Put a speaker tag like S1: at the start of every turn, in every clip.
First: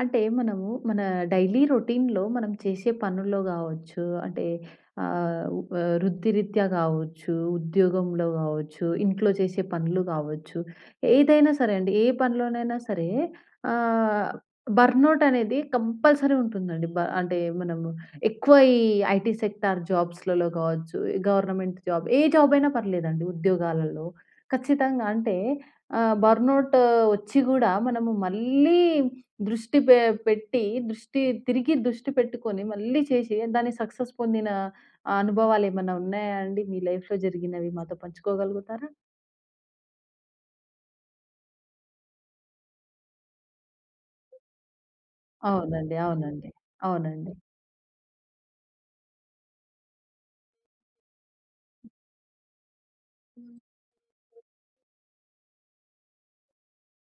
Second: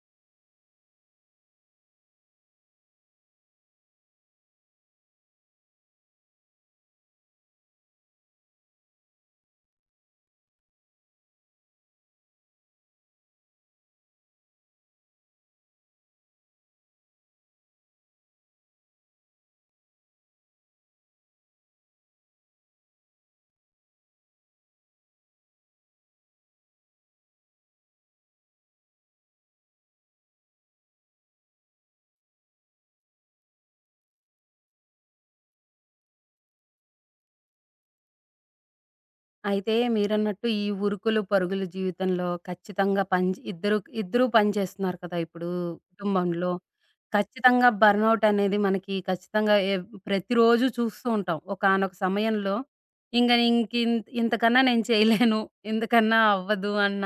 S1: అంటే మనము మన డైలీ రొటీన్‌లో మనం చేసే పనుల్లో గావచ్చు, అంటే వృత్తిరీత్యా గావచ్చు, ఉద్యోగంలో గావచ్చు, ఇంట్లో చేసే పనులు గావచ్చు, ఏదైనా సరే అండి. ఏ పనిలోనైనా సరే ఆహ్, బర్న్‌ఔట్ అనేది కంపల్సరీ ఉంటుందండి. అంటే మనము ఎక్కువ ఈ ఐటీ సెక్టార్ జాబ్స్‌లలో గావచ్చు, గవర్నమెంట్ జాబ్ ఏ జాబ్ అయినా పర్లేదండి ఉద్యోగాలలో. ఖచ్చితంగా అంటే బర్న్‌ఔట్ వచ్చి గూడా మనము మళ్ళీ దృష్టి పె పెట్టి, దృష్టి తిరిగి దృష్టి పెట్టుకొని మళ్ళీ చేసి దాన్ని సక్సెస్ పొందిన అనుభవాలేమన్నా ఉన్నాయా అండి? మీ లైఫ్‌లో జరిగినవి మాతో పంచుకోగలుగుతారా?
S2: అయితే మీరన్నట్టు ఈ ఉరుకులు, పరుగుల జీవితంలో ఖచ్చితంగా పని ఇద్దరూ పని చేస్తున్నారు కదా! ఇప్పుడు
S1: అవునండి. అవునండి.
S2: కుటుంబంలో.
S1: అవునండి.
S2: ఖచ్చితంగా బర్న్‌ఔట్ అనేది మనకి ఖచ్చితంగా ప్రతిరోజు చూస్తూ ఉంటాం. ఒకానొక సమయంలో ఇంకా ఇంక
S1: హ్మ్.
S2: ఇంకిన్ ఇంతకన్నా నేను చేయలేను. ఇంతకన్నా అవ్వదు అన్న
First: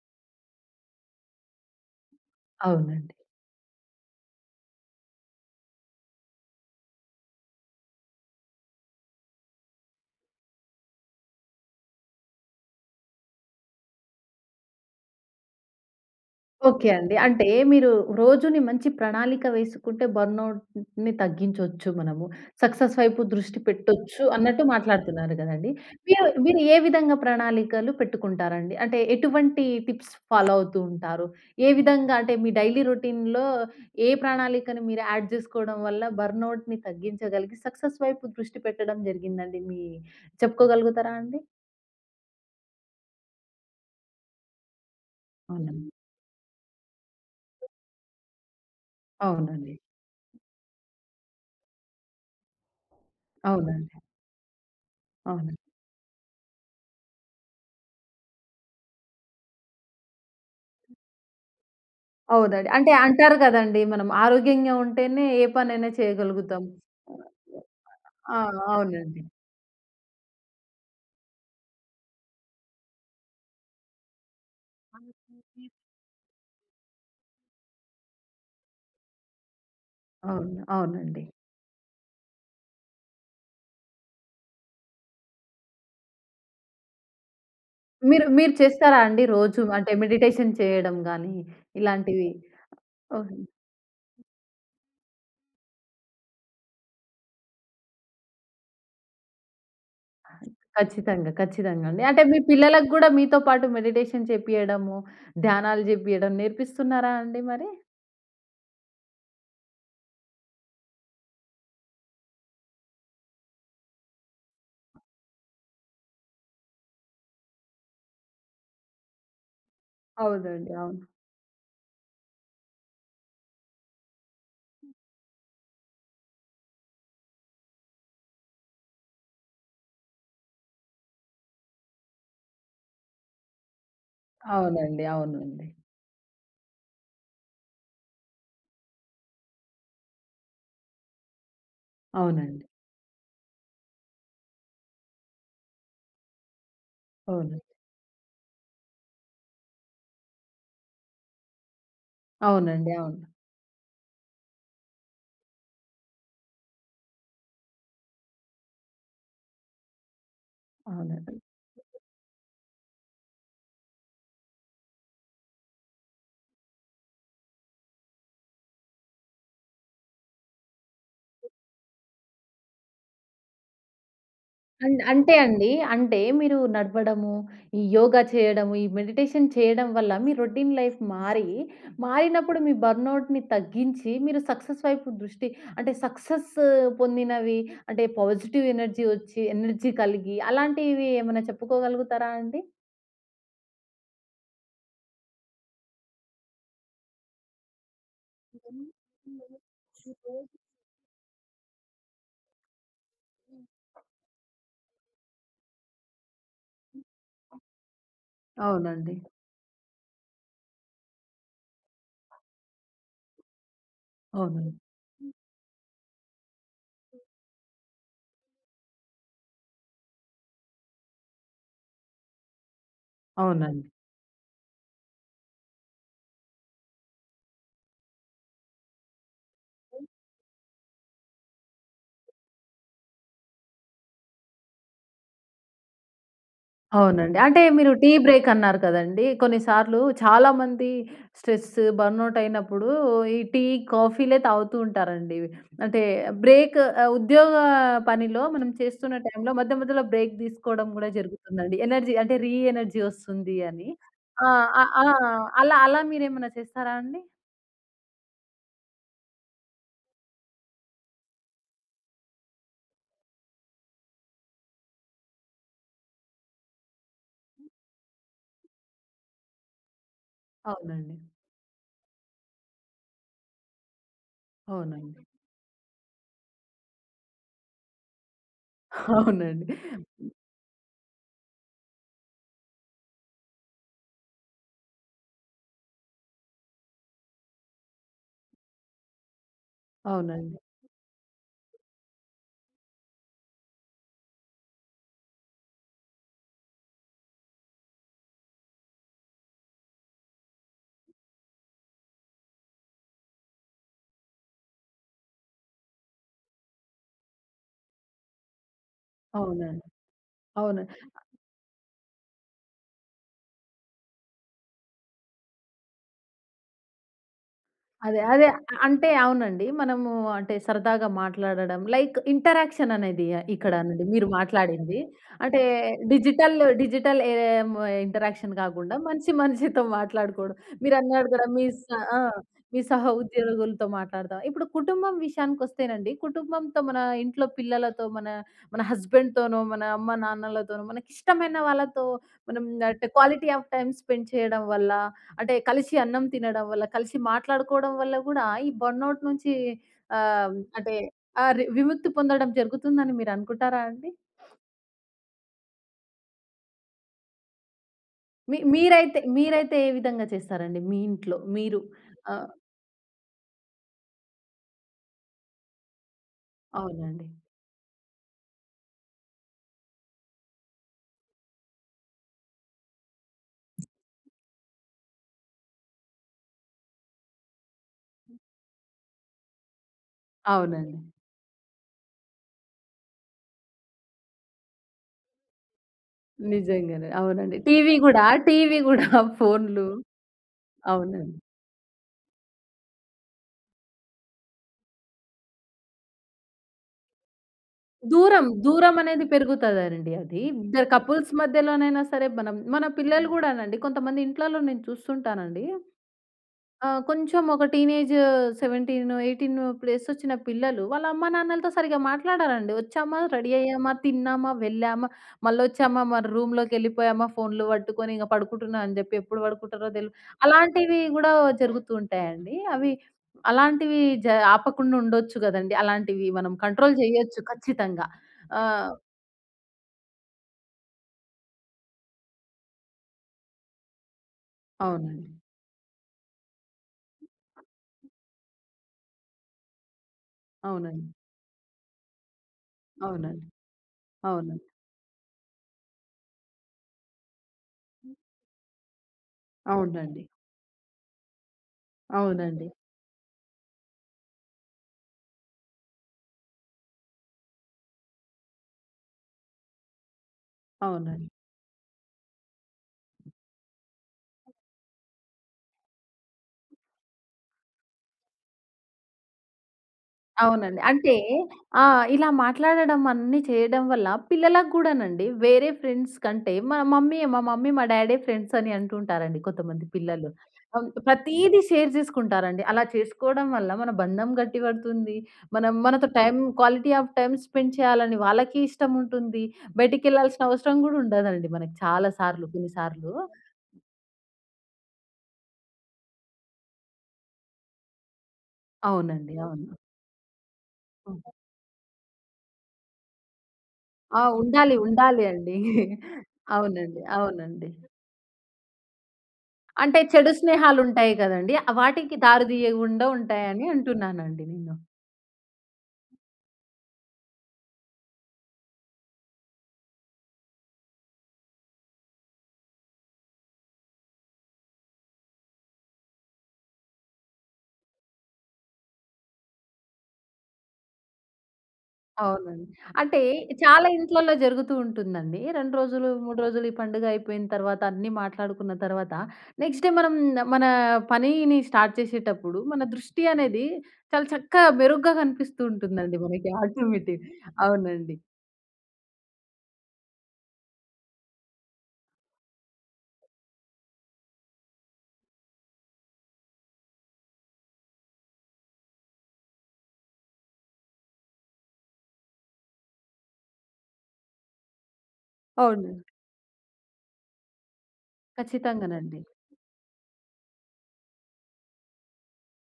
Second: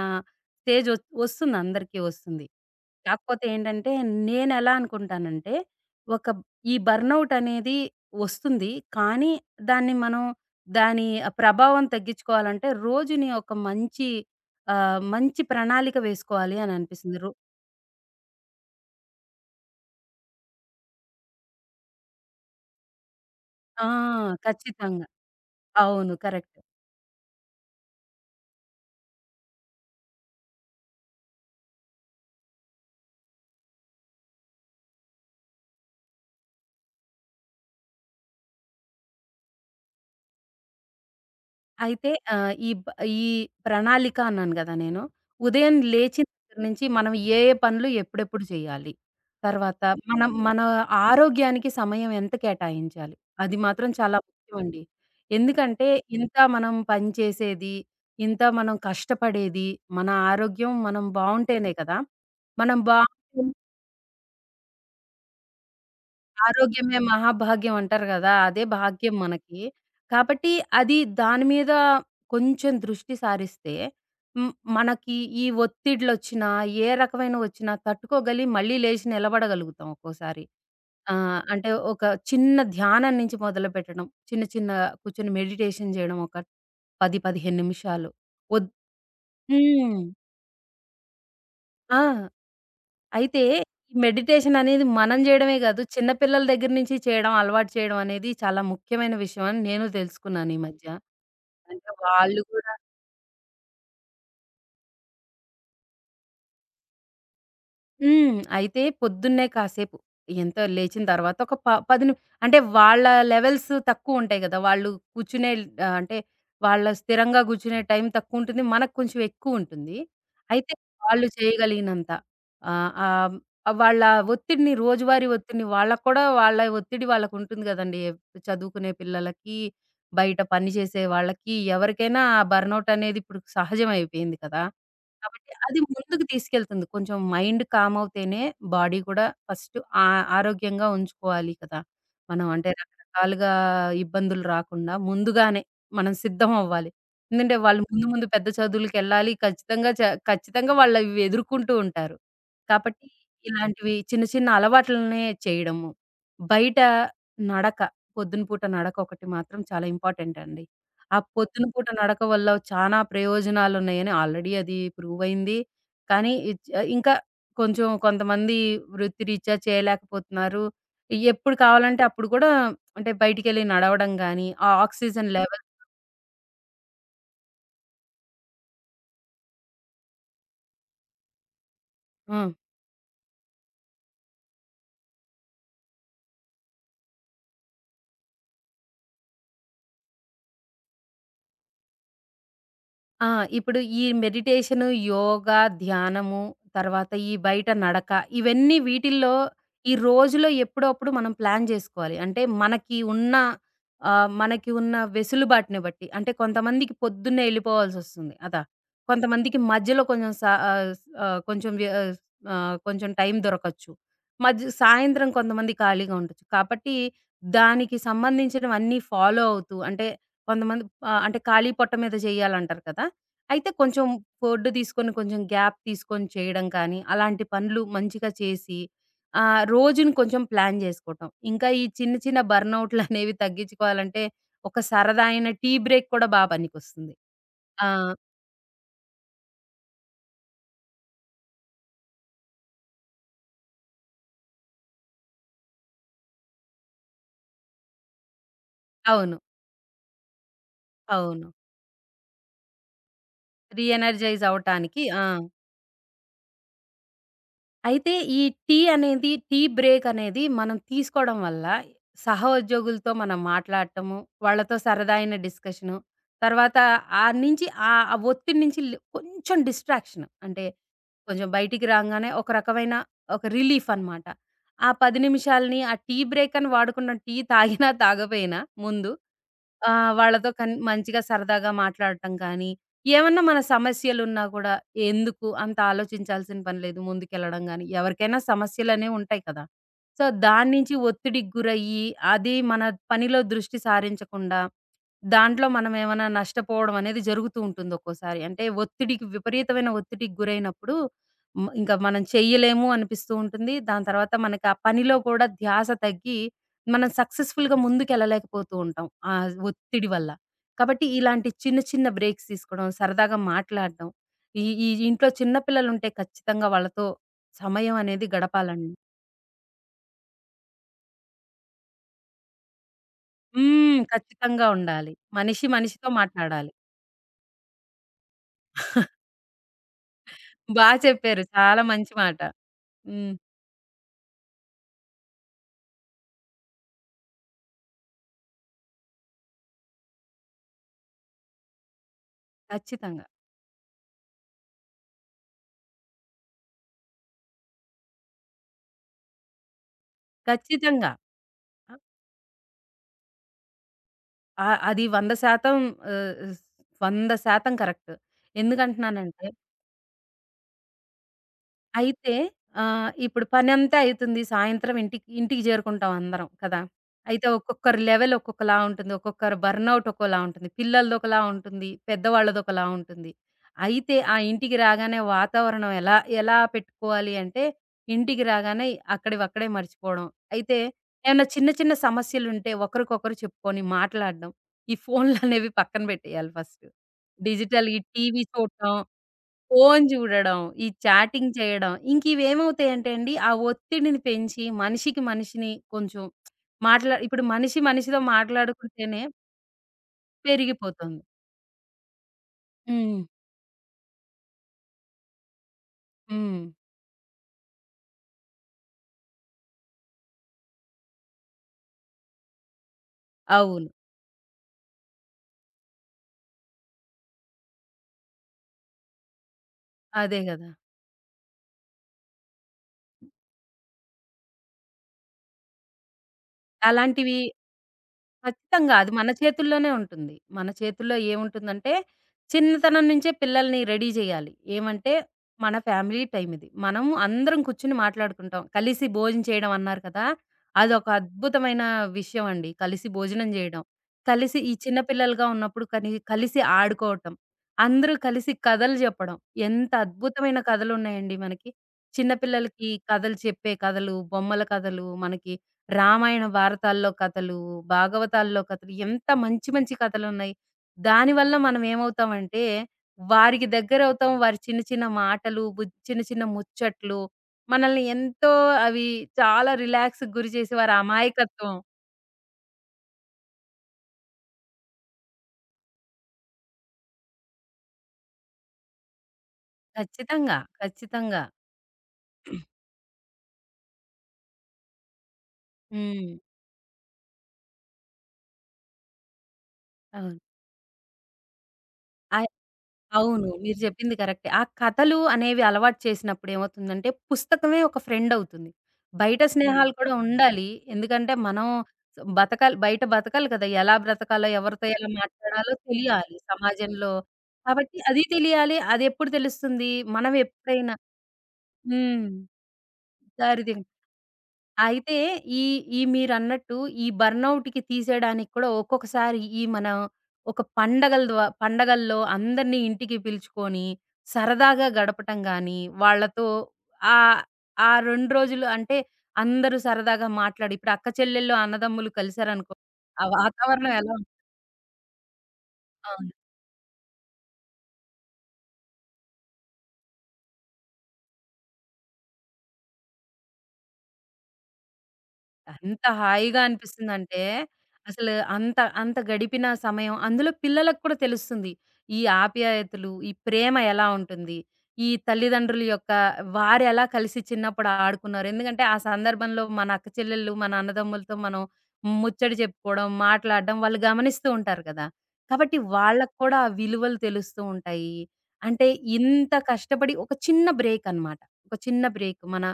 S2: స్టేజ్ ఒస్తుంది, అందరికీ ఒస్తుంది.
S1: అవునండి.
S2: కాకపోతే ఏంటంటే, నేనెలా అనుకుంటానంటే, ఒక ఈ బర్న్‌ఔట్ అనేది ఒస్తుంది. కానీ దాన్ని మనం దాని ప్రభావం తగ్గించుకోవాలంటే, రోజుని ఒక మంచి మంచి ప్రణాళిక వేసుకోవాలి అని
S1: ఓకే అండి.
S2: అనిపిస్తుంది.
S1: అంటే మీరు రోజుని మంచి ప్రణాళిక వేసుకుంటే బర్న్‌ఔట్‌ని తగ్గించొచ్చు మనము. సక్సెస్ వైపు దృష్టి
S2: ఆ!
S1: పెట్టొచ్చు అన్నట్టు
S2: ఖచ్చితంగా.
S1: మాట్లాడుతున్నారు గదండీ.
S2: అవును.
S1: మీరు
S2: కరెక్ట్.
S1: మీరు ఏ విధంగా ప్రణాళికలు పెట్టుకుంటారండి? అంటే ఎటువంటి టిప్స్ ఫాలో అవుతూ ఉంటారు? ఏ విధంగా అంటే మీ డైలీ రొటీన్‌లో ఏ ప్రణాళికను మీరు యాడ్ జేసుకోవడం వల్ల బర్న్‌ఔట్‌ని తగ్గించగలిగి సక్సెస్ వైపు దృష్టి పెట్టడం జరిగిందండి? మీ చెప్పుకోగలుగుతారా అండి?
S2: అయితే ఈ ప్రణాళిక అన్నాను గదా నేను. ఉదయం
S1: అవునండి.
S2: లేచిన దగ్గర నుంచి మనం ఏ పనులు ఎప్పుడెప్పుడు చేయాలి?
S1: అవునండి.
S2: తర్వాత మనం మన ఆరోగ్యానికి సమయం ఎంత కేటాయించాలి? అది మాత్రం
S1: అవునండి.
S2: చాలా ముఖ్యమండి.
S1: అవునండి.
S2: ఎందుకంటే ఇంత మనం పని చేసేది, ఇంత మనం కష్టపడేది, మన ఆరోగ్యం మనం బావుంటేనే కదా!
S1: అవునండి.
S2: మనం
S1: అంటే
S2: బా
S1: అంటారు గదండీ! మనం ఆరోగ్యంగా ఉంటేనే ఏ పనైనా చేయగలుగుతాం.
S2: ఆరోగ్యమే మహాభాగ్యం అంటారు గదా!
S1: ఆ!
S2: అదే భాగ్యం
S1: అవునండి.
S2: మనకి. కాబట్టి దాని మీద కొంచెం దృష్టి సారిస్తే, హ్మ్, మనకి ఈ ఒత్తిడ్లొచ్చినా, ఏ రకమైనవొచ్చినా మళ్ళీ లేచి నిలబడగలుగుతాం ఒక్కోసారి.
S1: అవును.
S2: ఆ!
S1: అవునండి.
S2: అంటే ఒక చిన్న ధ్యానం నుంచి మొదలుపెట్టడం. చిన్న చిన్న కూర్చొని మెడిటేషన్ జేయడం ఒక 10, 15 నిమిషాలు.
S1: మీరు మీరు
S2: ఒద్
S1: చేస్తారా అండి రోజు? అంటే
S2: హ్మ్.
S1: మెడిటేషన్ చేయడం గానీ,
S2: ఆ!
S1: ఇలాంటివి ఓహ్!
S2: అయితే, ఈ మెడిటేషన్ అనేది మనం జేయడమే గాదు. చిన్న పిల్లల దగ్గర నుంచి చేయడం, అలవాటు చేయడం అనేది చాలా ముఖ్యమైన విషయం అని నేను తెలుసుకున్నాను ఈ మధ్య.
S1: ఖచ్చితంగా. ఖచ్చితంగా
S2: అంటే
S1: అండి. అంటే మీ
S2: వాళ్ళు గూడా
S1: పిల్లలకు గూడా మీతో పాటు మెడిటేషన్ చెప్పియడము, ధ్యానాలు జెప్పియడం నేర్పిస్తున్నారా అండి మరి?
S2: హ్మ్. అయితే పొద్దున్నే కాసేపు లేచిన తర్వాత ఒక ప 10 ని అంటే వాళ్ళ లెవెల్స్ తక్కువుంటాయి గదా! వాళ్ళు కూర్చునే ఆహ్, అంటే వాళ్ళ స్థిరంగా గూర్చునే టైం తక్కువుంటుంది. మనకు కొంచెం ఎక్కువుంటుంది. అయితే
S1: అవునండి. అవును.
S2: వాళ్ళు చేయగలిగినంత ఆహ్, ఆహ్, వాళ్ళ ఒత్తిడిని రోజువారీ ఒత్తిడిని వాళ్ళకి కూడా, వాళ్ళ ఒత్తిడి వాళ్ళకుంటుంది గదండీ! చదువుకునే పిల్లలకి, బయట పని చేసే వాళ్ళకి, ఎవరికైనా బర్నౌట్ అనేది ఇప్పుడు సహజం అయిపోయింది కదా!
S1: అవునండి.
S2: కాబట్టి
S1: అవునండి.
S2: అది ముందుకు తీసుకెళ్తుంది. కొంచెం మైండ్ కామ్ అవుతేనే బాడీ కూడా ఫస్ట్ ఆ ఆరోగ్యంగా ఉంచుకోవాలి కదా! మనం
S1: అవునండి.
S2: అంటే రకరకాలుగా ఇబ్బందులు రాకుండా ముందుగానే మనం సిద్ధం అవ్వాలి. ఎందుకంటే
S1: అవును.
S2: వాళ్ళు ముందు ముందు పెద్ద చదువులకెళ్ళాలి. ఖచ్చితంగా వాళ్ళు ఇవి ఎదుర్కొంటూ ఉంటారు.
S1: అవునండి.
S2: కాబట్టి
S1: అవును.
S2: ఇలాంటివి చిన్న చిన్న అలవాట్లనే చేయడము. బయట నడక, పొద్దున పూట నడక ఒకటి మాత్రం చాలా ఇంపార్టెంట్ అండి. ఆ
S1: అవును.
S2: పొద్దున పూట నడక వల్ల చానా ప్రయోజనాలున్నాయని ఆల్రెడీ అది ప్రూవ్ అయింది. కానీ ఇంకా కొంచెం కొంతమంది వృత్తిరీత్యా చేయలేకపోతున్నారు. ఎప్పుడు కావాలంటే అప్పుడు కూడా అంటే బయటికెళ్ళి నడవడం గానీ, ఆ ఆక్సిజన్
S1: అంటే
S2: లెవెల్.
S1: అండి. అంటే మీరు నడవడము, ఈ యోగా చేయడము, ఈ మెడిటేషన్ చేయడం వల్ల మీ రొటీన్ లైఫ్ మారి,
S2: హ్మ్.
S1: మారినప్పుడు మీ బర్న్‌ఔట్‌ని తగ్గించి మీరు సక్సెస్ వైపు దృష్టి అంటే సక్సెస్ పొందినవి అంటే పాజిటివ్ ఎనర్జీ వచ్చి, ఎనర్జీ కలిగి అలాంటివి ఏమైనా చెప్పుకోగలుగుతారా అండి?
S2: ఆ! ఇప్పుడు ఈ మెడిటేషను, యోగా, ధ్యానము, తర్వాత ఈ బయట నడక, ఇవన్నీ వీటిల్లో ఈ రోజులో ఎప్పుడో అప్పుడు మనం ప్లాన్ జేసుకోవాలి. అంటే మనకి ఉన్న వెసులుబాటుని బట్టి. అంటే కొంతమందికి పొద్దున్నే ఎళ్ళిపోవాల్సొస్తుంది. అదా!
S1: అవునండి.
S2: కొంతమందికి మధ్యలో కొంచెం స ఆహ్, స్ ఆహ్, కొంచెం వ్య ఆహ్, కొంచెం టైం దొరకచ్చు. మధ్య
S1: అవును.
S2: సాయంత్రం కొంతమంది ఖాళీగా ఉండొచ్చు. కాబట్టి దానికి సంబంధించినవన్నీ ఫాలో అవుతూ అంటే కొంతమంది అంటే ఖాళీ పొట్ట మీద చేయాలంటారు కదా! అయితే
S1: అవునండి.
S2: కొంచెం ఫుడ్ తీసుకొని, కొంచెం గ్యాప్ తీసుకొని చేయడం కానీ, అలాంటి పనులు మంచిగా చేసి రోజుని కొంచెం ప్లాన్ జేసుకోవటం. ఇంకా ఈ చిన్న చిన్న బర్నౌట్‌లనేవి తగ్గించుకోవాలంటే, ఒక సరదా అయిన టీ బ్రేక్ కూడా బా పనికొస్తుంది.
S1: అవునండి. అంటే
S2: ఆ!
S1: మీరు టీ బ్రేక్ అన్నారు కదండీ! కొన్నిసార్లు చాలామంది స్ట్రెస్, బర్న్‌ఔట్ అయినప్పుడు ఈ టీ, కాఫీలే తాగుతూ ఉంటారండి. అంటే బ్రేక్ ఉద్యోగ పనిలో మనం చేస్తున్న
S2: అవును.
S1: టైంలో మధ్య మధ్యలో బ్రేక్ తీసుకోవడం కూడా
S2: అవును.
S1: జరుగుతుందండి. ఎనర్జీ అంటే ఎనర్జీ వస్తుంది
S2: రీ
S1: అని.
S2: ఎనర్జైజ్
S1: ఆ! ఆ!
S2: అవ్వటానికి.
S1: ఆ!
S2: ఆ!
S1: అలా అలా మీరేమన్నా చేస్తారా అండి?
S2: అయితే ఈ టీ అనేది, టీ బ్రేక్ అనేది మనం తీసుకోవడం వల్ల సహోద్యోగులతో మనం మాట్లాడటము, వాళ్ళతో సరదా అయిన డిస్కషను, తర్వాత ఆ నుంచి ఆ ఆ ఒత్తిడి నుంచి కొంచెం డిస్ట్రాక్షన్. అంటే
S1: అవునండి.
S2: కొంచెం బయటికి రాంగానే ఒక రకమైన ఒక రిలీఫ్ అనమాట. ఆ 10
S1: అవునండి.
S2: నిమిషాలని ఆ టీ బ్రేక్ అని వాడుకున్న టీ తాగినా తాగపోయినా ముందు
S1: అవునండి.
S2: ఆ! వాళ్ళతో మంచిగా సరదాగా మాట్లాడటం కానీ, ఏమన్నా మన సమస్యలున్నా కూడా ఎందుకు అంత ఆలోచించాల్సిన పని లేదు, ముందుకెళ్ళడం గాని, ఎవరికైనా సమస్యలనేవి ఉంటాయి కదా! సో,
S1: అవునండి.
S2: దాని నుంచి ఒత్తిడికి గురయ్యి, అది మన పనిలో దృష్టి సారించకుండా, దాంట్లో మనం ఏమైనా నష్టపోవడం అనేది జరుగుతూ ఉంటుంది ఒక్కోసారి. అంటే విపరీతమైన ఒత్తిడికి గురైనప్పుడు హ్మ్, ఇంక మనం చెయ్యలేము అనిపిస్తూ ఉంటుంది. దాని తర్వాత మనకి ఆ పనిలో కూడా ధ్యాస తగ్గి మనం సక్సెస్‌ఫుల్‌గా ముందుకెళ్ళలేకపోతూ ఉంటాం ఆ
S1: అవునండి.
S2: ఒత్తిడి వల్ల.
S1: అవునండి.
S2: కాబట్టి ఇలాంటి చిన్న చిన్న బ్రేక్స్ తీసుకోవడం, సరదాగా మాట్లాడడం, ఈ ఈ ఇంట్లో చిన్న పిల్లలుంటే ఖచ్చితంగా వాళ్ళతో సమయం
S1: అదే.
S2: అనేది
S1: అదే.
S2: గడపాలండి.
S1: అంటే అవునండి. మనము అంటే సరదాగా మాట్లాడడం లైక్ ఇంటరాక్షన్ అనేది ఇక్కడ
S2: హ్మ్.
S1: నుండి మీరు
S2: ఖచ్చితంగా
S1: మాట్లాడింది.
S2: ఉండాలి.
S1: అంటే
S2: మనిషి మనిషితో
S1: డిజిటల్
S2: మాట్లాడాలి.
S1: డిజిటల్ ఏం ఇంటరాక్షన్ కాకుండా మనిషి మనిషితో మాట్లాడుకోవడం.
S2: బా
S1: మీరన్నారు
S2: చెప్పారు.
S1: గూడా మీ
S2: చాలా
S1: స
S2: మంచి
S1: ఆ!
S2: మాట.
S1: మీ సహ
S2: హ్మ్.
S1: ఉద్యోగులతో మాట్లాడతాం. ఇప్పుడు కుటుంబం విషయానికొస్తేనండి, కుటుంబంతో మన ఇంట్లో పిల్లలతో, మన మన హస్బెండ్‌తోనో, మన అమ్మ నాన్నలతోనో, మనకిష్టమైన వాళ్ళతో మనం అంటే
S2: ఖచ్చితంగా.
S1: క్వాలిటీ ఆఫ్ టైమ్ స్పెండ్ చేయడం వల్ల అంటే కలిసి అన్నం తినడం వల్ల, కలిసి మాట్లాడుకోవడం వల్ల గూడా ఈ బర్న్‌ఔట్ నుంచి అంటే
S2: ఖచ్చితంగా.
S1: ఆ! విముక్తి పొందడం జరుగుతుందని మీరనుకుంటారా అండి?
S2: అది 100% ఆహ్, 100% కరెక్ట్.
S1: మీ మీరైతే
S2: ఎందుకంటున్నానంటే,
S1: మీరైతే ఏ విధంగా చేస్తారండి మీ ఇంట్లో మీరు?
S2: అయితే
S1: ఆ!
S2: ఇప్పుడు పనంతా అయితుంది. సాయంత్రం ఇంటికి ఇంటికి చేరుకుంటాం అందరం కదా!
S1: అవునండి.
S2: అయితే ఒక్కొక్కరి లెవెల్ ఒక్కొక్కలా ఉంటుంది. ఒక్కొక్కరి బర్న్‌ఔట్ ఒక్కోలా ఉంటుంది. పిల్లలదొకలా ఉంటుంది. పెద్దవాళ్ళదొకలా ఉంటుంది. అయితే ఆ ఇంటికి రాగానే వాతావరణం ఎలా ఎలా పెట్టుకోవాలి అంటే, ఇంటికి రాగానే అక్కడివక్కడే మర్చిపోవడం. అయితే
S1: అవునండి.
S2: ఏమన్నా చిన్న చిన్న సమస్యలుంటే ఒకరికొకరు చెప్పుకొని మాట్లాడడం. ఈ ఫోన్‌లనేవి పక్కన పెట్టేయాలి ఫస్ట్.
S1: నిజంగానే. అవునండి.
S2: డిజిటల్,
S1: టీవీ
S2: ఈ
S1: గూడా,
S2: టీవీ
S1: టీవీ
S2: చూడటం,
S1: గూడా ఫోన్లు.
S2: ఫోను జూడడం, ఈ
S1: అవునండి.
S2: చాటింగ్ చేయడం, ఇంకివేమవుతాయంటే అండి, ఆ ఒత్తిడిని పెంచి మనిషికి మనిషిని కొంచెం ఇప్పుడు మనిషి మనిషితో
S1: దూరం, దూరం
S2: మాట్లాడుకుంటేనే
S1: అనేది పెరుగుతదండి అది. ఇద్దరు
S2: పెరిగిపోతుంది.
S1: కపుల్స్ మధ్యలోనైనా సరే మనం మన
S2: హ్మ్.
S1: పిల్లలు గూడానండి కొంతమంది ఇంట్లలో నేను చూస్తుంటానండి
S2: హ్మ్.
S1: ఆ! కొంచెం ఒక టీనేజ్ 17, 18 ప్లసొచ్చిన పిల్లలు వాళ్ళ అమ్మా నాన్నలతో సరిగ్గా మాట్లాడరండి. వచ్చామా, రెడీ
S2: అవును.
S1: అయ్యామా, తిన్నామా, వెళ్ళామా, మళ్ళొచ్చామా, మన రూమ్‌లోకెళ్ళిపోయామా, ఫోన్లు పట్టుకొని ఇంక పడుకుంటున్నా అని జెప్పి ఎప్పుడు పడుకుంటారో
S2: అదే గదా!
S1: అలాంటివి గూడా జరుగుతూ ఉంటాయండి. అవి అలాంటివి జ ఆపకుండా ఉండొచ్చు గదండీ. అలాంటివి మనం కంట్రోల్
S2: అలాంటివి
S1: జేయొచ్చు ఖచ్చితంగా. ఆ!
S2: ఖచ్చితంగా. అది మన చేతుల్లోనే ఉంటుంది. మన చేతుల్లో ఏముంటుందంటే, చిన్నతనం నుంచే పిల్లల్ని రెడీ జేయాలి. ఏమంటే,
S1: అవునండి.
S2: మన ఫ్యామిలీ టైమ్ ఇది. మనం అందరం కూర్చొని మాట్లాడుకుంటాం. కలిసి భోజనం చేయడం అన్నారు కదా! అదొక
S1: అవునండి.
S2: అద్భుతమైన విషయం అండి, కలిసి
S1: అవునండి.
S2: భోజనం జేయడం. కలిసి
S1: అవునండి.
S2: ఈ చిన్న పిల్లలుగా ఉన్నప్పుడు కలిసి ఆడుకోవటం. అందరూ కలిసి కథలు జెప్పడం. ఎంత
S1: అవునండి.
S2: అద్భుతమైన కథలున్నాయండి మనకి. చిన్న
S1: అవునండి.
S2: పిల్లలకి కథలు, చెప్పే కథలు, బొమ్మల కథలు, మనకి రామాయణ, భారతాల్లో కథలు, భాగవతాల్లో కథలు, ఎంత మంచి మంచి కథలున్నాయి.
S1: అవునండి.
S2: దానివల్ల మనం ఏమవుతామంటే, వారికి దగ్గరవుతాం. వారి చిన్న చిన్న మాటలు, చిన్న చిన్న ముచ్చట్లు, మనల్ని ఎంతో, అవి చాలా రిలాక్స్‌కి గురి చేసి
S1: అవునండి.
S2: వారి
S1: అంటే
S2: అమాయకత్వం.
S1: ఇలా మాట్లాడడం అన్నీ చేయడం వల్ల పిల్లలకు గూడానండి వేరే ఫ్రెండ్స్ కంటే మా మమ్మీయే మా మమ్మీ, మా డ్యాడే ఫ్రెండ్స్ అని అంటుంటారండి కొంతమంది పిల్లలు.
S2: ఖచ్చితంగా. ఖచ్చితంగా.
S1: ప్రతీదీ షేర్ జేసుకుంటారండి. అలా చేసుకోవడం వల్ల మన బంధం గట్టిపడుతుంది. మనం మనతో
S2: హ్మ్.
S1: Time quality of time spend చేయాలని వాళ్ళకి ఇష్టం ఉంటుంది.
S2: అవును.
S1: బయటికెళ్ళాల్సిన అవసరం గూడా ఉండదండి మనకి చాలా సార్లు కొన్ని సార్లు.
S2: అవును. మీరు చెప్పింది కరెక్టే. ఆ కథలు అనేవి అలవాటు చేసినప్పుడు ఏమవుతుందంటే, పుస్తకమే ఒక ఫ్రెండ్ అవుతుంది.
S1: అవునండి.
S2: బయట హ్మ్,
S1: అవును.
S2: స్నేహాలు కూడా ఉండాలి.
S1: హ్మ్.
S2: ఎందుకంటే, మనం బతకాలి, బయట బతకాలి కదా! ఎలా
S1: ఆ!
S2: బ్రతకాలో,
S1: ఉండాలి.
S2: ఎవరితో ఎలా
S1: ఉండాలి అండి.
S2: మాట్లాడాలో తెలియాలి
S1: అవునండి.
S2: సమాజంలో.
S1: అవునండి.
S2: కాబట్టి అది తెలియాలి. అదెప్పుడు తెలుస్తుంది?
S1: అంటే
S2: మనం
S1: చెడు
S2: ఎప్పుడైనా
S1: స్నేహాలుంటాయి గదండీ! వాటికి
S2: హ్మ్.
S1: దారి దీయకుండా
S2: దారి
S1: ఉంటాయని
S2: దిం
S1: అంటున్నానండి నేను.
S2: అయితే ఈ ఈ మీరన్నట్టు ఈ బర్నౌట్‌కి తీసేయడానికి కూడా ఒక్కొక్కసారి ఈ మన ఒక పండగల ద్వా పండగల్లో అందరిని ఇంటికి పిలుచుకొని సరదాగా గడపటం గానీ, వాళ్ళతో ఆహ్, ఆ 2 రోజులు అంటే అందరూ సరదాగా మాట్లాడి ఇప్పుడు అక్క చెల్లెళ్ళు, అన్నదమ్ములు
S1: అవునండి.
S2: కలిసారనుకో
S1: అంటే
S2: ఆ
S1: చాలా
S2: వాతావరణం ఎలా ఉం
S1: ఇంట్లల్లో జరుగుతూ ఉంటుందండి. 2 రోజులు,
S2: ఆ!
S1: 3 రోజులు ఈ పండుగ అయిపోయిన తర్వాత అన్నీ మాట్లాడుకున్న తర్వాత నెక్స్ట్ డే మనం మన పనిని స్టార్ట్ చేసేటప్పుడు మన దృష్టి అనేది చాలా చక్కగా మెరుగ్గా కనిపిస్తూ
S2: ఎంత
S1: ఉంటుందండి మనకి
S2: హాయిగా
S1: ఆటోమేటిక్.
S2: అనిపిస్తుందంటే,
S1: అవునండి.
S2: అసలు అంత అంత గడిపిన సమయం అందులో పిల్లలకు కూడా తెలుస్తుంది. ఈ ఆప్యాయతలు, ఈ ప్రేమ ఎలా ఉంటుంది? ఈ తల్లిదండ్రుల యొక్క వారెలా కలిసి చిన్నప్పుడు ఆడుకున్నారు? ఎందుకంటే, ఆ సందర్భంలో మన అక్క చెల్లెళ్ళు, మన అన్నదమ్ములతో మనం ముచ్చట చెప్పుకోవడం, మాట్లాడడం వాళ్ళు గమనిస్తూ ఉంటారు కదా! కాబట్టి
S1: అవును.
S2: వాళ్ళకి కూడా ఆ విలువలు తెలుస్తూ ఉంటాయి. అంటే
S1: ఖచ్చితంగానండి.
S2: ఇంత కష్టపడి ఒక చిన్న బ్రేక్ అన్నమాట. ఒక చిన్న బ్రేక్ మన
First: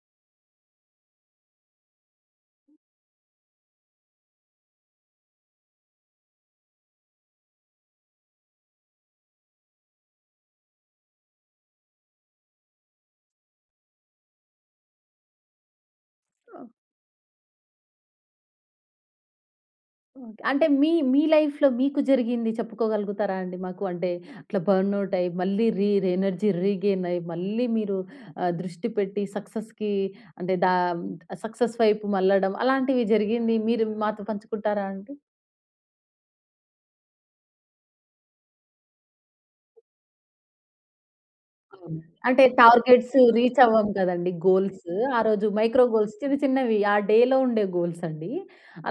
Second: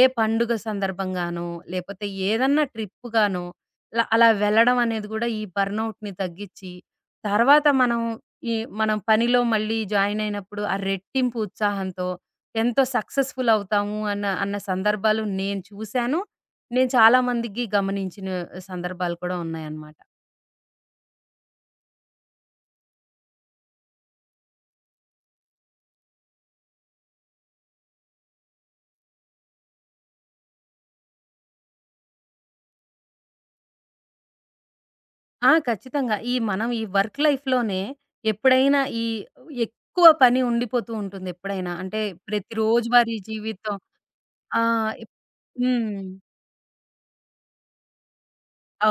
S2: ఏ పండుగ సందర్భంగానో, లేపోతే ఏదన్నా ట్రిప్ గానో, ఇలా అలా వెళ్ళడం అనేది గూడా ఈ బర్న్‌ఔట్‌ని తగ్గిచ్చి, తర్వాత మనం ఈ మనం పనిలో మళ్ళీ జాయిన్ అయినప్పుడు ఆ రెట్టింపు ఉత్సాహంతో ఎంతో సక్సెస్‌ఫుల్ అవుతాము అన్న అన్న సందర్భాలు నేను చూశాను. నేను చాలా మందికి గమనించిన సందర్భాలు కూడా ఉన్నాయన్నమాట.
S1: ఓకే. అంటే మీ మీ లైఫ్‌లో మీకు జరిగింది చెప్పుకోగలుగుతారా అండి మాకు? అంటే అట్లా బర్న్‌ఔట్ అయ్యి, మళ్ళీ ఎనర్జీ రీగెయిన్ అయ్యి, మళ్ళీ మీరు దృష్టి పెట్టి సక్సెస్‌కి అంటే సక్సెస్ వైపు మళ్ళడం అలాంటివి జరిగింది. మీరు మాతో పంచుకుంటారా అండి?
S2: ఆ! ఖచ్చితంగా. ఈ మనం ఈ వర్క్ లైఫ్‌లోనే ఎప్పుడైనా ఎక్కువ పని ఉండిపోతూ ఉంటుంది ఎప్పుడైనా. అంటే
S1: అవునండి. అంటే
S2: ప్రతి
S1: టార్గెట్స్
S2: రోజువారీ
S1: రీచ్
S2: జీవితం.
S1: అవ్వం కదండీ
S2: ఆ!
S1: గోల్స్. ఆ రోజు మైక్రో
S2: హ్మ్.
S1: గోల్స్ చిన్న చిన్నవి ఆ డేలో ఉండే గోల్స్ అండి.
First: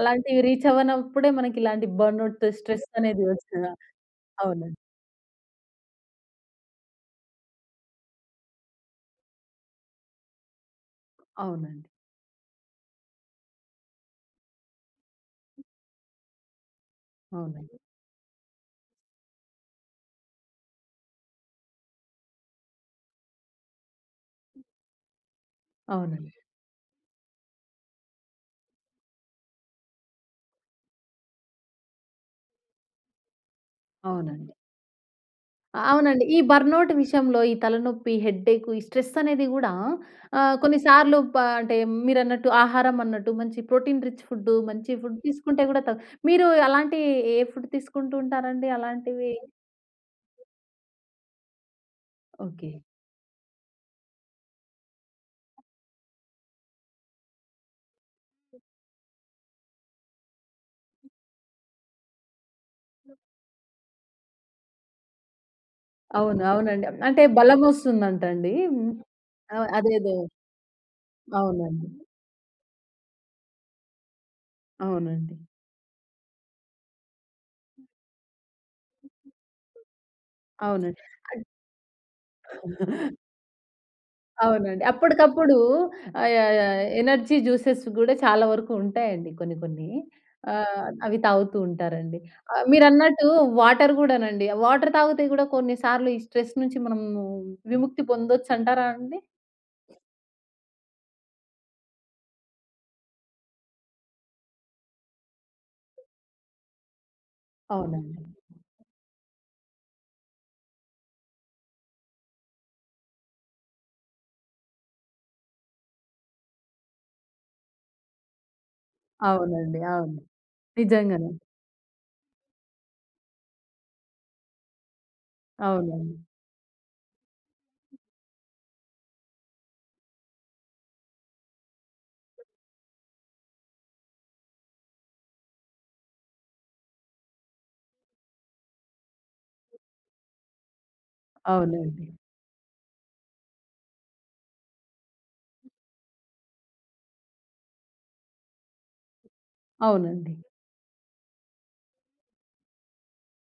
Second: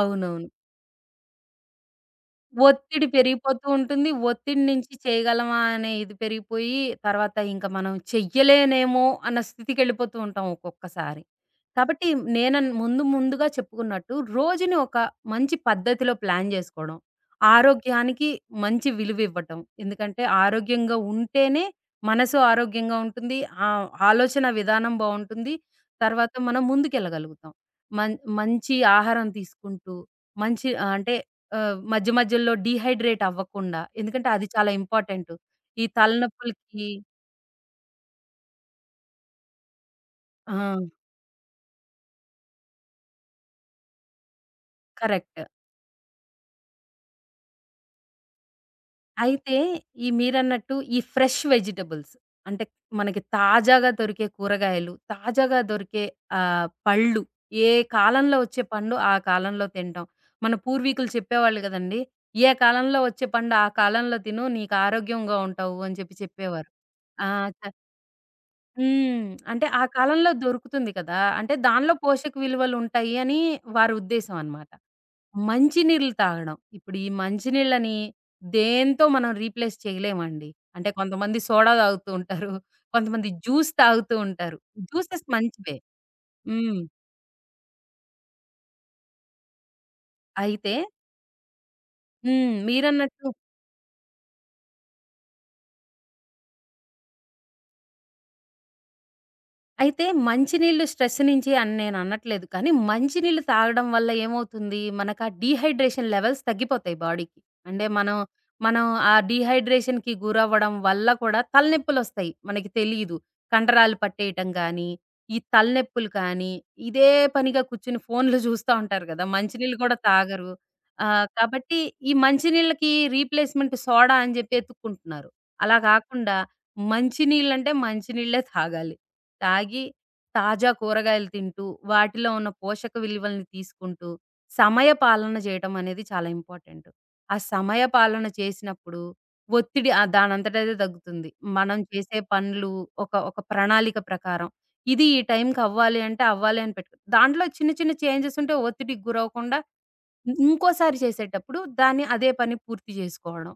S1: అలాంటివి రీచ్ అవ్వనప్పుడే మనకి ఇలాంటి బర్న్‌ఔట్ స్ట్రెస్
S2: ఒత్తిడి
S1: అనేది వచ్చిన
S2: పెరిగిపోతూ ఉంటుంది. ఒత్తిడి
S1: అవునండి.
S2: నుంచి చేయగలమా అనే ఇది పెరిగిపోయి, తర్వాత ఇంక మనం చెయ్యలేనేమో అన్న స్థితికెళ్ళిపోతూ ఉంటాం ఒక్కొక్కసారి.
S1: అవునండి.
S2: కాబట్టి ముందు ముందుగా చెప్పుకున్నట్టు రోజుని ఒక మంచి పద్ధతిలో ప్లాన్ జేసుకోవడం.
S1: అవునండి.
S2: ఆరోగ్యానికి మంచి విలువివ్వటం. ఎందుకంటే ఆరోగ్యంగా ఉంటేనే మనసు ఆరోగ్యంగా ఉంటుంది. ఆలోచన విధానం బావుంటుంది.
S1: అవునండి.
S2: తర్వాత మనం ముందుకెళ్ళగలుగుతాం. మన్ మంచి ఆహారం తీసుకుంటూ, మంచి ఆహ్, అంటే ఆహ్, మధ్య మధ్యలో డీహైడ్రేట్ అవ్వకుండా. ఎందుకంటే అది
S1: అవునండి.
S2: చాలా ఇంపార్టెంటు. ఈ
S1: అవునండి. ఈ
S2: తలనొప్పులకి.
S1: బర్నౌట్ విషయంలో ఈ తలనొప్పి, హెడ్‌ఏక్, ఈ స్ట్రెస్ అనేది గూడా
S2: ఆ!
S1: కొన్ని సార్లు అంటే మీరన్నట్టు ఆహారం అన్నట్టు మంచి ప్రోటీన్ రిచ్ ఫుడ్డు, మంచి ఫుడ్
S2: కరెక్ట్.
S1: తీసుకుంటే గూడా మీరు అలాంటి ఏ ఫుడ్ తీసుకుంటూ ఉంటారండి అలాంటివి?
S2: అయితే ఈ మీరన్నట్టు ఈ ఫ్రెష్ వెజిటబుల్స్, అంటే
S1: ఓకే.
S2: మనకి తాజాగా దొరికే కూరగాయలు, తాజాగా దొరికే పళ్ళు, ఏ కాలంలో వచ్చే పండు ఆ కాలంలో తినటం. మన పూర్వీకులు చెప్పేవాళ్ళు గదండీ! "ఏ కాలంలో వచ్చే పండు ఆ కాలంలో తిను. నీకు ఆరోగ్యంగా ఉంటావు" అని
S1: అవును.
S2: చెప్పేవారు.
S1: అవునండి. అంటే
S2: ఆ!
S1: బలమొస్తుందంటండి. హ్మ్.
S2: హ్మ్. అంటే ఆ
S1: అదేదో
S2: కాలంలో దొరుకుతుంది కదా! అంటే
S1: అవునండి.
S2: దానిలో పోషక విలువలుంటాయి అని వారి ఉద్దేశం అన్నమాట.
S1: అవునండి.
S2: మంచినీళ్ళు తాగడం. ఇప్పుడు ఈ మంచినీళ్ళని దేనితో మనం రీప్లేస్ చేయలేమండి. అంటే
S1: అవునండి.
S2: కొంతమంది సోడా తాగుతూ ఉంటారు. కొంతమంది
S1: అద్
S2: జ్యూస్ తాగుతూ ఉంటారు.
S1: అవునండి.
S2: జ్యూసెస్
S1: అప్పటికప్పుడు
S2: మంచివే. హ్మ్.
S1: యాహ్! ఎనర్జీ జ్యూసెస్ గూడా చాలా వరకు ఉంటాయండి కొన్ని కొన్ని.
S2: అయితే
S1: అవి తాగుతూ ఉంటారండి.
S2: హ్మ్. మీరన్నట్టు,
S1: మీరన్నట్టు వాటర్ గూడానండి. వాటర్ తాగితే గూడా కొన్ని సార్లు ఈ స్ట్రెస్ నుంచి మనము విముక్తి పొందొచ్చంటారా అండి?
S2: అయితే మంచినీళ్ళు స్ట్రెస్ నుంచి అని నేననట్లేదు. కానీ, మంచినీళ్ళు తాగడం వల్ల ఏమవుతుంది, మనకా డీహైడ్రేషన్ లెవెల్స్ తగ్గిపోతాయి బాడీకి. అంటే, మనం
S1: అవునండి.
S2: మనం ఆ డీహైడ్రేషన్‌కి గురవ్వడం వల్ల కూడా తలనొప్పులొస్తాయి. మనకి తెలీదు. కండరాలు పట్టేయటం గానీ, ఈ తలనొప్పులు కానీ, ఇదే పనిగా కూర్చొని ఫోన్లు జూస్తా ఉంటారు గదా! మంచినీళ్ళు
S1: అవునండి.
S2: గూడా
S1: అవును.
S2: తాగరు.
S1: నిజంగానే.
S2: కాబట్టి, ఈ మంచినీళ్ళకి రీప్లేస్‌మెంట్ సోడా అని జెప్పి ఎతుక్కుంటున్నారు. అలా
S1: అవునండి.
S2: గాకుండా మంచినీళ్ళంటే మంచినీళ్ళే తాగాలి. తాగి, తాజా కూరగాయలు తింటూ, వాటిలో ఉన్న పోషక విలువల్ని తీసుకుంటూ, సమయ పాలన జేయటం అనేది చాలా ఇంపార్టెంట్. ఆ సమయ పాలన చేసినప్పుడు ఒత్తిడి దానంతట అదే తగ్గుతుంది. మనం
S1: అవునండి.
S2: చేసే పనులు ఒక ఒక ప్రణాళిక ప్రకారం. ఇది ఈ టైంకవ్వాలి అంటే అవ్వాలి అని పెట్టుకో, దాంట్లో చిన్న చిన్న చేంజెస్ ఉంటే ఒత్తిడికి గురవ్వకుండా
S1: అవునండి.
S2: ఇంకోసారి చేసేటప్పుడు దాన్ని, అదే పని పూర్తి చేసుకోవడం.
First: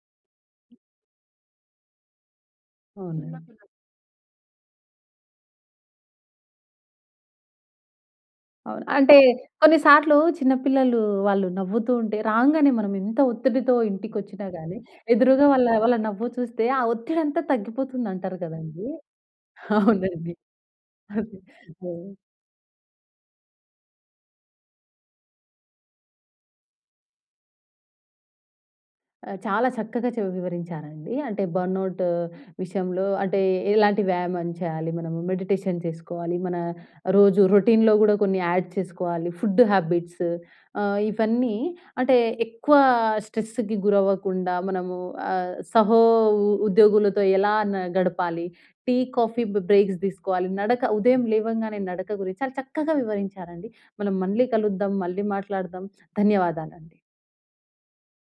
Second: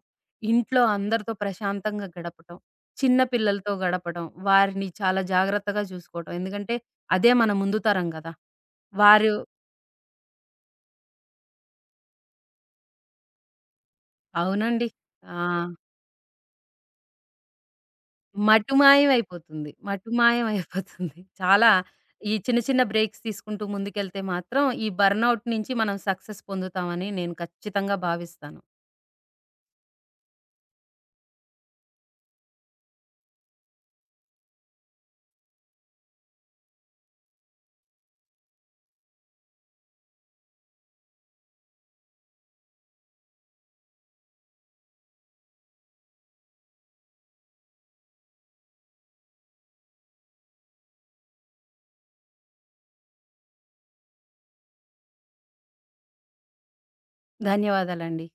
S2: ఇంట్లో అందరితో ప్రశాంతంగా గడపటం. చిన్న
S1: అవునండి.
S2: పిల్లలతో గడపడం. వారిని చాలా జాగ్రత్తగా చూసుకోవటం. ఎందుకంటే అదే మన ముందు తరం గదా!
S1: అవును. అంటే
S2: వారు
S1: కొన్ని సార్లు చిన్న పిల్లలు వాళ్ళు నవ్వుతూ ఉంటే రాంగానే మనం ఎంత ఒత్తిడితో ఇంటికొచ్చినా గానీ,
S2: అవునండి. ఆ!
S1: ఎదురుగా వాళ్ళ వాళ్ళ నవ్వు చూస్తే ఆ ఒత్తిడంతా తగ్గిపోతుందంటారు కదండీ!
S2: మటుమాయం అయిపోతుంది.
S1: అవునండి.
S2: మటుమాయం అయిపోతుంది.
S1: అదే.
S2: చాలా
S1: అవును.
S2: ఈ చిన్న చిన్న బ్రేక్స్ తీసుకుంటూ ముందుకెళ్తే మాత్రం ఈ బర్న్‌ఔట్ నుంచి మనం సక్సెస్ పొందుతామని నేను ఖచ్చితంగా భావిస్తాను.
S1: చాలా చక్కగా వివరించారండి. అంటే బర్న్‌ఔట్ విషయంలో అంటే ఎలాంటి వ్యాయామం చేయాలి మనము, మెడిటేషన్ చేసుకోవాలి, మన రోజు రొటీన్‌లో గూడా కొన్ని యాడ్ చేసుకోవాలి, ఫుడ్ హ్యాబిట్స్ ఇవన్నీ అంటే ఎక్కువ స్ట్రెస్‌కి గురవ్వకుండా మనము ఆహ్, సహో ఉ ఉద్యోగులతో ఎలా గడపాలి, టీ, కాఫీ బ్రేక్స్ తీసుకోవాలి, నడక ఉదయం లేవంగానే నడక గురించి చాలా చక్కగా వివరించారండి. మనం మళ్ళీ కలుద్దాం, మళ్ళీ మాట్లాడదాం. ధన్యవాదాలండి.
S2: ధన్యవాదాలండి.